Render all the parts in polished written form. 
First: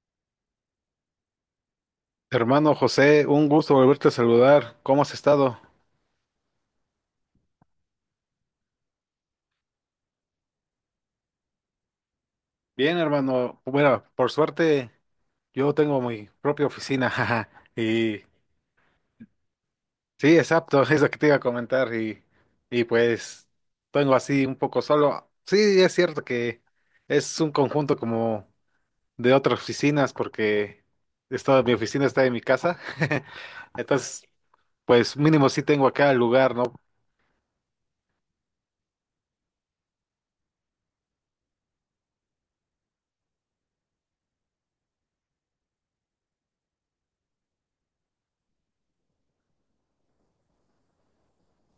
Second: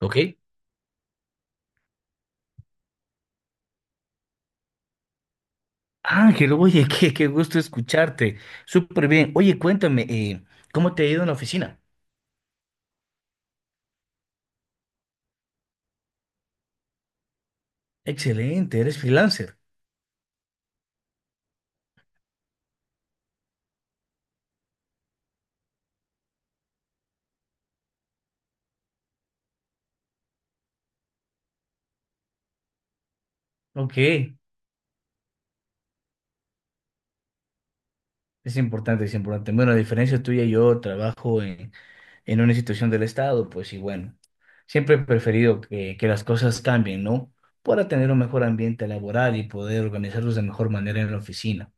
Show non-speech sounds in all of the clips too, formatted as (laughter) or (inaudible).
¿Ok? Hermano José, un gusto volverte a saludar. ¿Cómo has estado? Ángel, oye, (laughs) qué gusto escucharte. Súper bien. Oye, cuéntame, ¿cómo te ha ido en la oficina? Bien, hermano. Bueno, por suerte yo tengo mi propia oficina, (laughs) jaja. Y Excelente, eres freelancer. sí, exacto, (laughs) es lo que te iba a comentar. Y pues tengo así un poco solo. Sí, es cierto que es un conjunto como de otras oficinas porque mi oficina está en mi casa. (laughs) Ok, Entonces, es pues mínimo sí tengo acá el lugar, ¿no? importante, es importante. Bueno, a diferencia tuya, en una institución del Estado, pues y bueno, siempre he preferido que las cosas cambien, ¿no? Para tener un mejor ambiente laboral y poder organizarlos de mejor manera en la oficina.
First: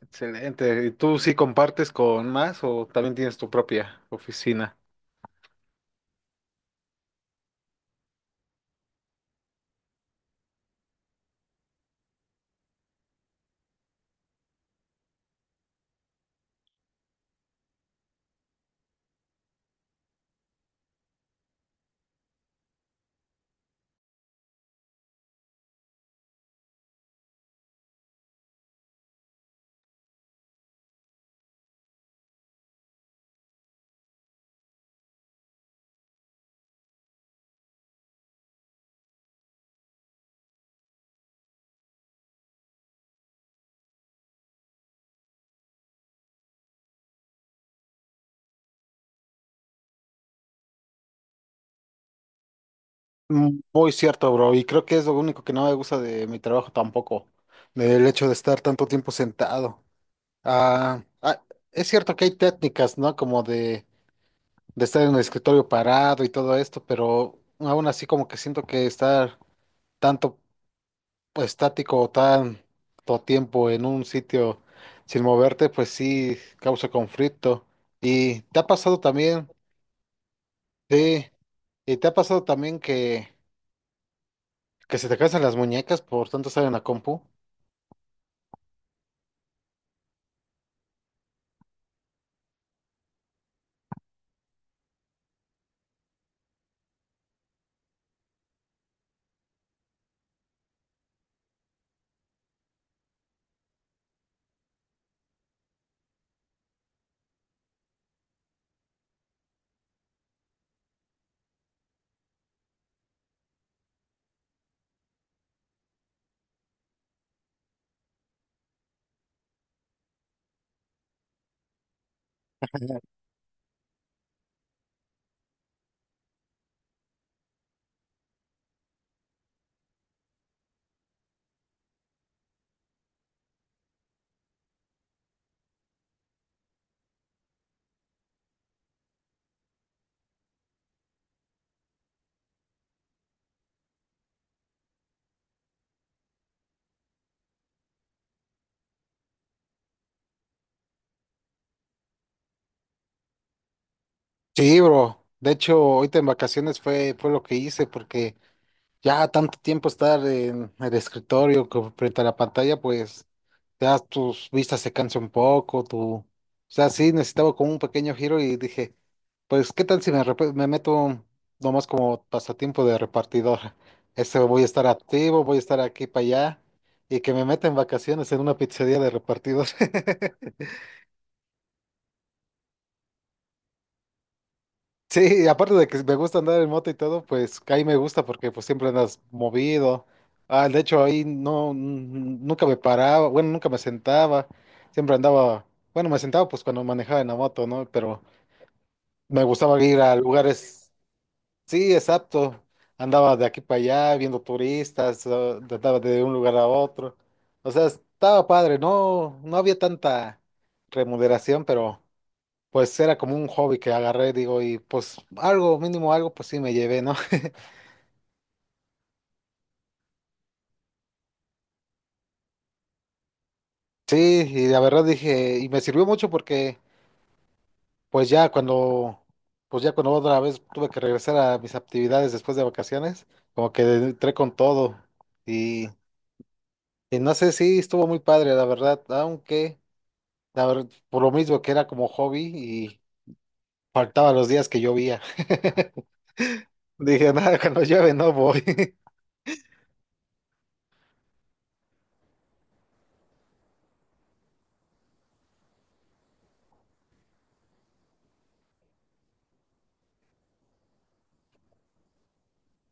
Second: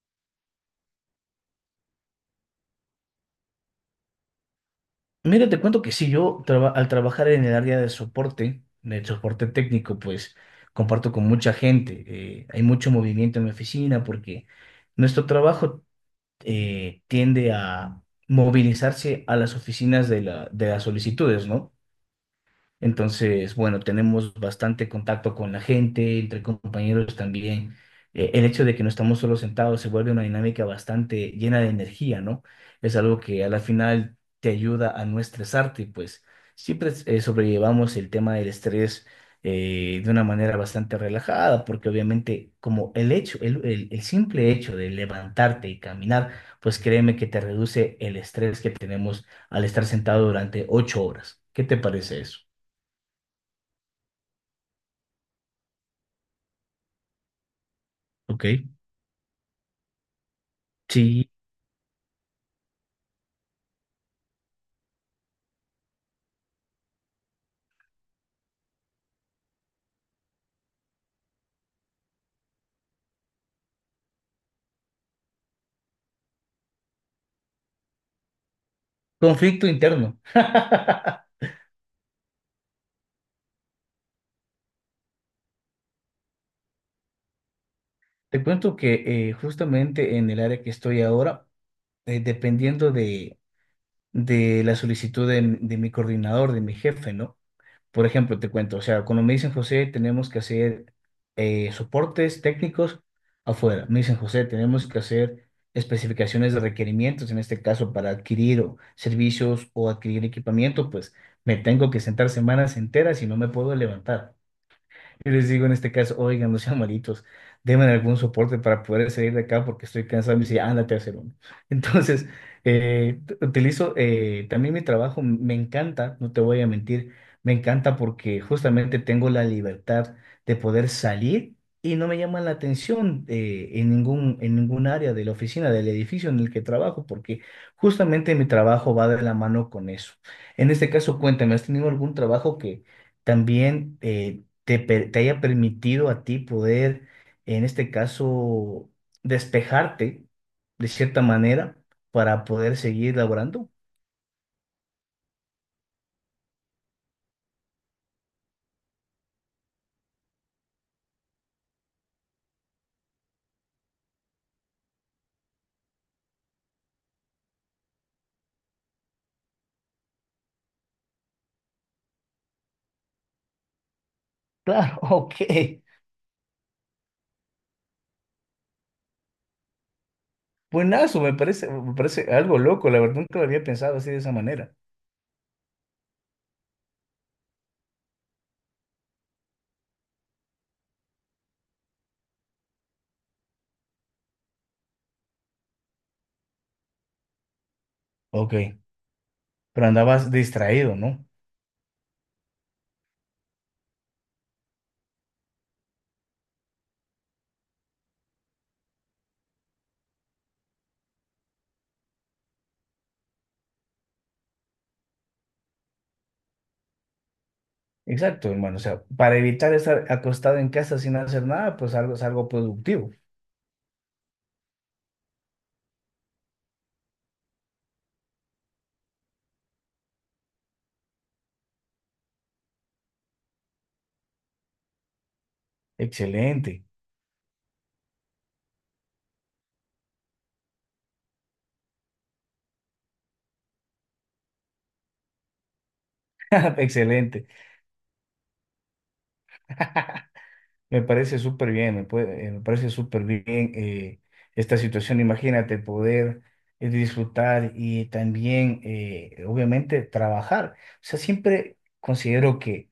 Excelente. ¿Y tú sí compartes con más o también tienes tu propia oficina? Mira, te cuento que sí, al trabajar en el área de soporte técnico, pues comparto con mucha gente. Hay mucho movimiento en mi oficina porque nuestro trabajo tiende a movilizarse a las oficinas de las solicitudes, ¿no? Entonces, bueno, tenemos bastante contacto con la gente, entre compañeros también. El hecho de que no estamos solo sentados se vuelve una dinámica bastante llena de energía, ¿no? Es algo que a la final te ayuda a no estresarte, pues siempre sobrellevamos el tema del estrés de una manera bastante relajada, porque obviamente como el simple hecho de levantarte y caminar, pues créeme que te reduce el estrés que tenemos al estar sentado durante ocho horas. ¿Qué te parece eso? Mm, muy cierto, bro, y creo que es lo único que no me gusta de mi trabajo tampoco, del hecho de Ok, estar tanto tiempo sentado. Ah, sí, ah, es cierto que hay técnicas, ¿no? De estar en el escritorio parado y todo esto, pero aún así como que siento que estar tanto pues, estático o tanto tiempo en un sitio sin moverte, pues sí causa conflicto. ¿Y te ha pasado también? conflicto interno. Sí, (laughs) ¿y te ha pasado también que se te cansan las muñecas por tanto estar en la compu? Te cuento que justamente en el área que estoy ahora, eh, dependiendo de, de la solicitud de mi coordinador, de mi jefe, ¿no? Por ejemplo, te cuento, o sea, cuando me dicen José, tenemos que hacer soportes técnicos afuera. Me dicen José, tenemos que hacer especificaciones de requerimientos, en este caso para adquirir servicios o adquirir equipamiento, pues me tengo que sentar semanas enteras y no me puedo levantar. Yo les digo en este caso, oigan, no sean malitos, denme algún soporte para poder salir de acá porque estoy cansado. Y me dice, ándate a hacer uno. (laughs) Entonces, utilizo también mi trabajo, me encanta, no te voy a mentir, me encanta porque justamente tengo la libertad de poder salir y no me llama la atención en ningún área de la oficina, del edificio en el que trabajo, porque justamente mi trabajo va de la mano con eso. En este caso, cuéntame, ¿has tenido algún trabajo que... También te haya permitido a ti poder, en este caso, despejarte de cierta manera para poder seguir laborando. Sí, bro. De hecho, ahorita en vacaciones fue lo que hice porque ya tanto tiempo estar en el escritorio frente a la pantalla, pues ya tus vistas se cansan un poco, tu... O sea, sí, necesitaba como un pequeño giro y dije, pues, ¿qué tal si me meto nomás como pasatiempo de repartidor? (laughs) Este, voy a estar Claro, (laughs) activo, voy a estar ok. aquí para allá y que me meta en vacaciones en una pizzería de repartidor. (laughs) Buenazo, me parece algo loco, la verdad nunca lo había pensado así de esa manera. Sí, aparte de que me gusta andar en moto y todo, pues ahí me gusta porque pues siempre andas movido. Ah, de hecho ahí no, nunca me paraba, bueno, nunca me sentaba. Siempre andaba, bueno, me sentaba pues cuando manejaba en la moto, ¿no? Pero Ok, me gustaba pero ir a andabas lugares, distraído, ¿no? sí, exacto. Andaba de aquí para allá viendo turistas, ah, andaba de un lugar a otro. O sea, estaba padre, no, no había tanta remuneración, pero pues era como un hobby que agarré, digo, y pues algo, mínimo algo, pues sí me llevé, ¿no? (laughs) Exacto, hermano. O sea, para evitar estar acostado en casa sin hacer nada, pues algo es algo productivo. Sí, y la verdad dije, y me sirvió mucho porque pues ya cuando, pues ya cuando otra vez tuve que regresar a mis actividades después de vacaciones, como que entré con todo y, Excelente, y no sé si estuvo muy padre, la verdad, aunque la verdad, por lo mismo que era como hobby y faltaba los días que llovía. (laughs) (laughs) Dije, excelente. nada, cuando llueve no voy. (laughs) (laughs) Me parece súper bien eh, esta situación. Imagínate poder disfrutar y también, obviamente, trabajar. O sea, siempre considero que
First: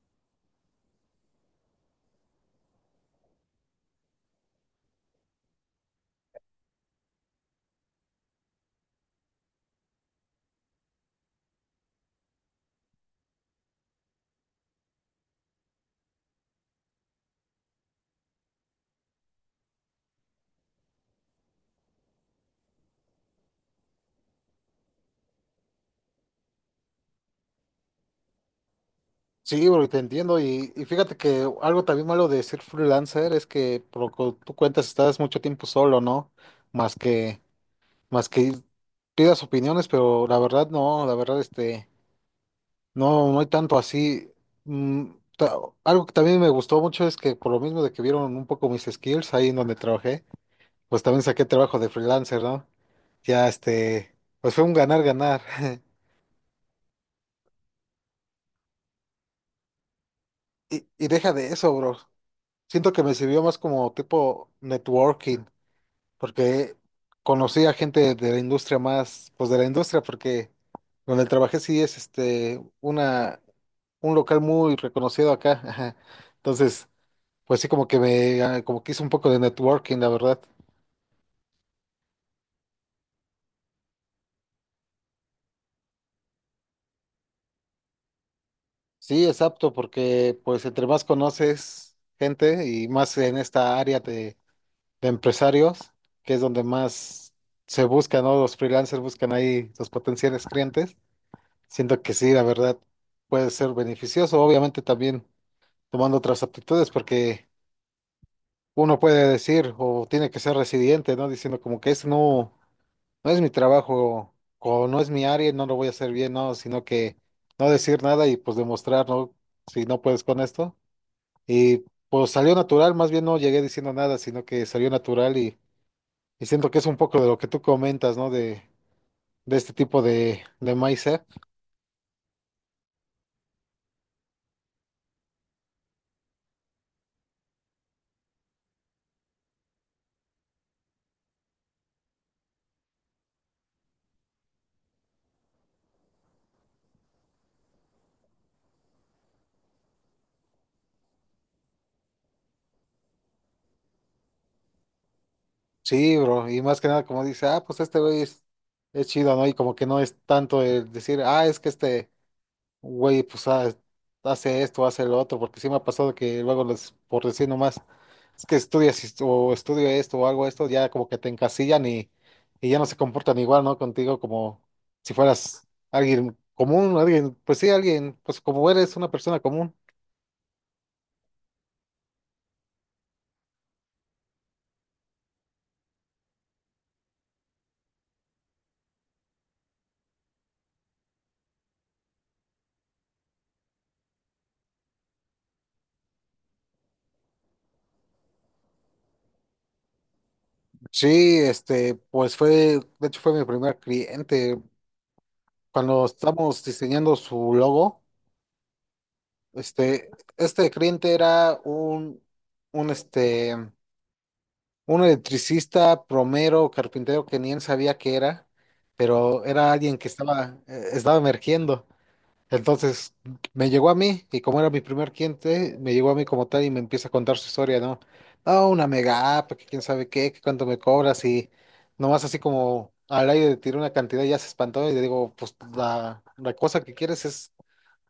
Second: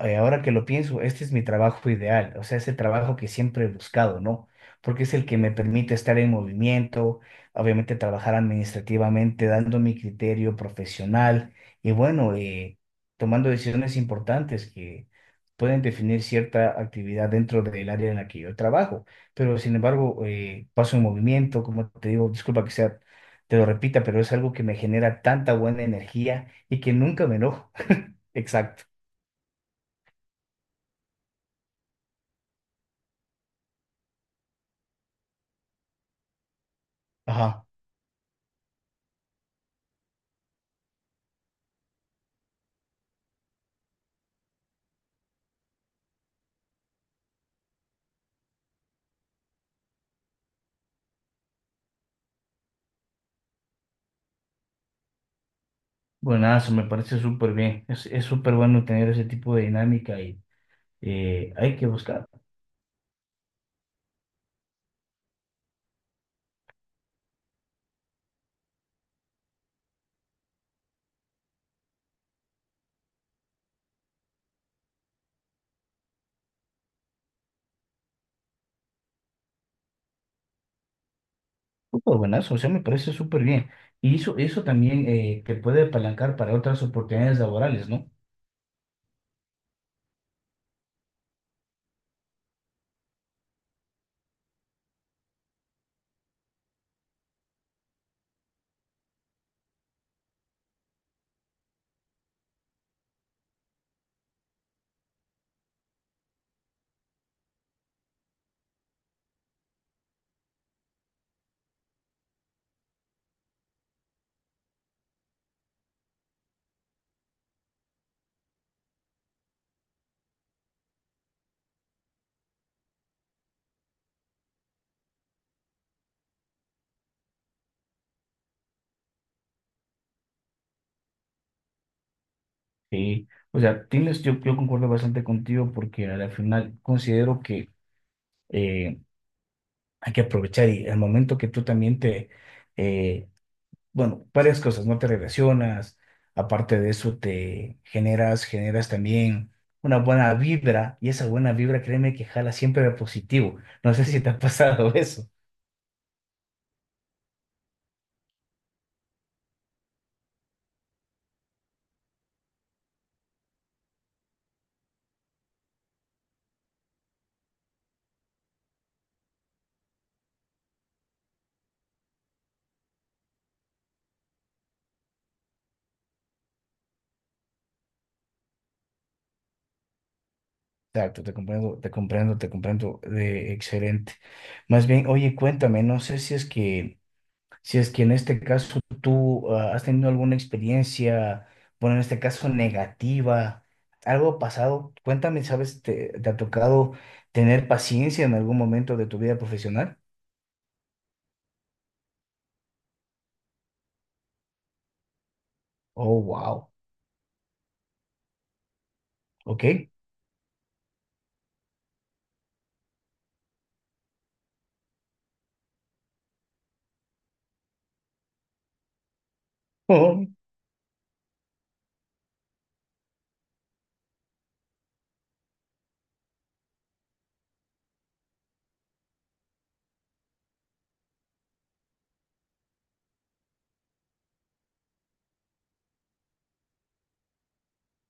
ahora que lo pienso, este es mi trabajo ideal, o sea, es el trabajo que siempre he buscado, ¿no? Porque es el que me permite estar en movimiento, obviamente trabajar administrativamente, dando mi criterio profesional y bueno, tomando decisiones importantes que pueden definir cierta actividad dentro del área en la que yo trabajo. Pero sin embargo, paso en movimiento, como te digo, disculpa que sea, te lo repita, pero es algo que me genera tanta buena energía y que nunca me enojo. (laughs) Exacto. Sí, bro, y te entiendo. Y fíjate que algo también malo de ser freelancer es que, por lo que tú cuentas, estás mucho tiempo solo, ¿no? Más que, Ajá. más que pidas opiniones, pero la verdad no, la verdad, este, no hay tanto así. Mm, ta- algo que también me gustó mucho es que por lo mismo de que vieron un poco mis skills ahí en donde trabajé, pues también saqué trabajo de freelancer, ¿no? Ya, este, pues fue un ganar-ganar. (laughs) Buenazo, me parece súper bien. Es súper bueno tener ese tipo de dinámica y Y deja de eso, hay que bro. buscar. Siento que me sirvió más como tipo networking porque conocí a gente de la industria más, pues de la industria, porque donde trabajé sí es este una un local muy reconocido acá, ajá. Entonces, pues sí como que me ah, como que hice un poco de networking, la verdad. Súper buenazo, o sea, me parece súper bien. Eso también te puede apalancar para otras oportunidades laborales, ¿no? Sí, es apto porque pues entre más conoces gente y más en esta área de empresarios, que es donde más se buscan, ¿no? Los freelancers buscan ahí los potenciales clientes. Siento que sí, la verdad, puede ser beneficioso. Obviamente también tomando otras aptitudes, porque uno puede decir o tiene que ser resiliente, ¿no? Diciendo como que esto no, no es mi trabajo o no es mi área, no lo voy a hacer bien, ¿no? Sino que no decir nada y pues demostrar, ¿no? Si no puedes con esto. Y pues salió natural, más bien no llegué diciendo nada, sino que salió natural y siento que es un poco de lo que tú comentas, ¿no? De este tipo de mindset. Sí. O sea, tienes, yo concuerdo bastante contigo porque al final considero que eh, hay que aprovechar y al momento que eh, bueno, varias cosas, no te relacionas, aparte de eso generas también una buena vibra y esa buena vibra, créeme que jala siempre de positivo. No sé si te ha pasado (laughs) eso. Sí, bro, y más que nada como dice, ah, pues este güey es chido, ¿no? Y como que no es tanto el decir, ah, es que este güey, pues ah, hace esto, hace lo otro, porque sí me ha pasado que luego les, por decir nomás, es que estudias esto- o estudio esto o hago esto, ya como que te encasillan y ya no se comportan igual, ¿no? Contigo como si fueras alguien común, alguien, pues sí, alguien, pues como eres una persona común. Exacto, te comprendo, te comprendo, te comprendo, excelente. Más bien, oye, cuéntame, no sé si es que si es que en este caso has tenido alguna experiencia, bueno, en este caso negativa, algo ha pasado, cuéntame, ¿sabes? Te ha tocado tener paciencia en algún momento de tu vida profesional? Sí, este, pues fue, de hecho fue mi primer cliente. Cuando Oh, estamos wow, diseñando su logo, ok. (laughs) este, este cliente era un este, uno electricista, plomero, carpintero que ni él sabía que era, pero era alguien que Oh, estaba, estaba emergiendo. Entonces me llegó a mí y como era mi primer cliente, me llegó a mí como tal y me empieza a contar su historia, ¿no? No, una mega app, que quién sabe qué, que cuánto me cobras y nomás así como al aire le tiré una cantidad y ya se espantó y le digo, pues la cosa que quieres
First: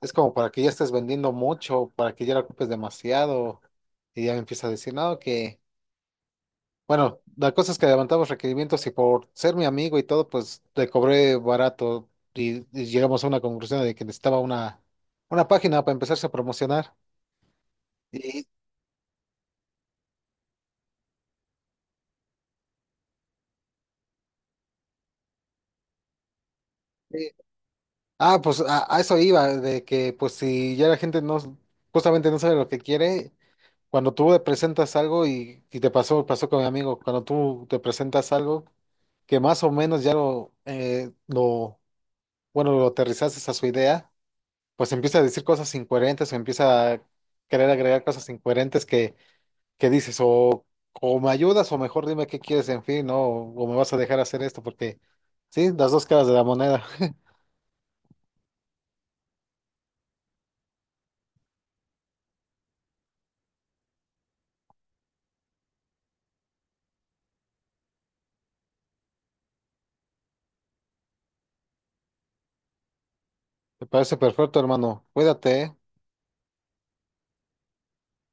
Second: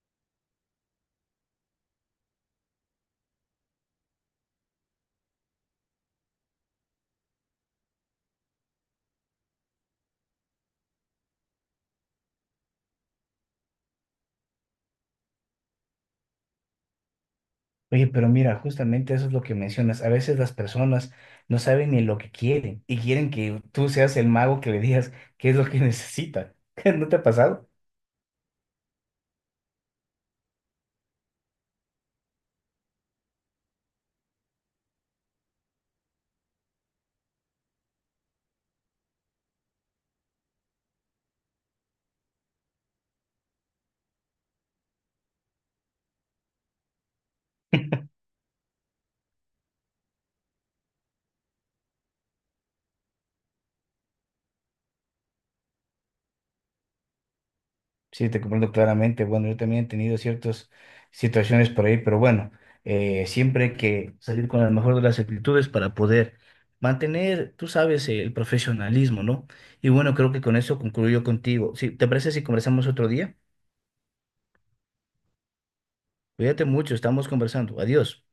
es como para que ya estés vendiendo mucho, para que ya la ocupes demasiado. Y ya me empieza a decir, no, que... Bueno, la cosa es que levantamos requerimientos y por ser mi amigo y todo, pues le cobré barato y llegamos a una conclusión de que necesitaba una página para empezarse a promocionar. oye, pero Y, mira, justamente eso es lo que mencionas. A veces las personas no saben ni lo que quieren y quieren que tú seas el mago que le digas qué es lo que necesita. (laughs) ¿No te ha y- pasado? Pues a eso iba, de que pues si ya la gente no, justamente no sabe lo que quiere, cuando tú le presentas algo y te pasó, pasó con mi amigo, cuando tú te presentas algo que más o menos ya lo, bueno, lo aterrizaste a su idea, pues empieza a decir cosas incoherentes o empieza a querer agregar cosas incoherentes que dices, o me ayudas o mejor dime qué quieres, en fin, ¿no? O me vas a dejar hacer esto porque, sí, las dos caras de la moneda. (laughs) Sí, te comprendo claramente. Bueno, yo también he tenido ciertas situaciones por ahí, pero bueno, siempre hay que salir con la mejor de las actitudes para poder mantener, tú sabes, el profesionalismo, ¿no? Y bueno, creo que con eso concluyo contigo. Sí, ¿te parece si conversamos otro día? Me parece perfecto, hermano. Cuídate, ¿eh? Cuídate mucho, estamos conversando. Adiós.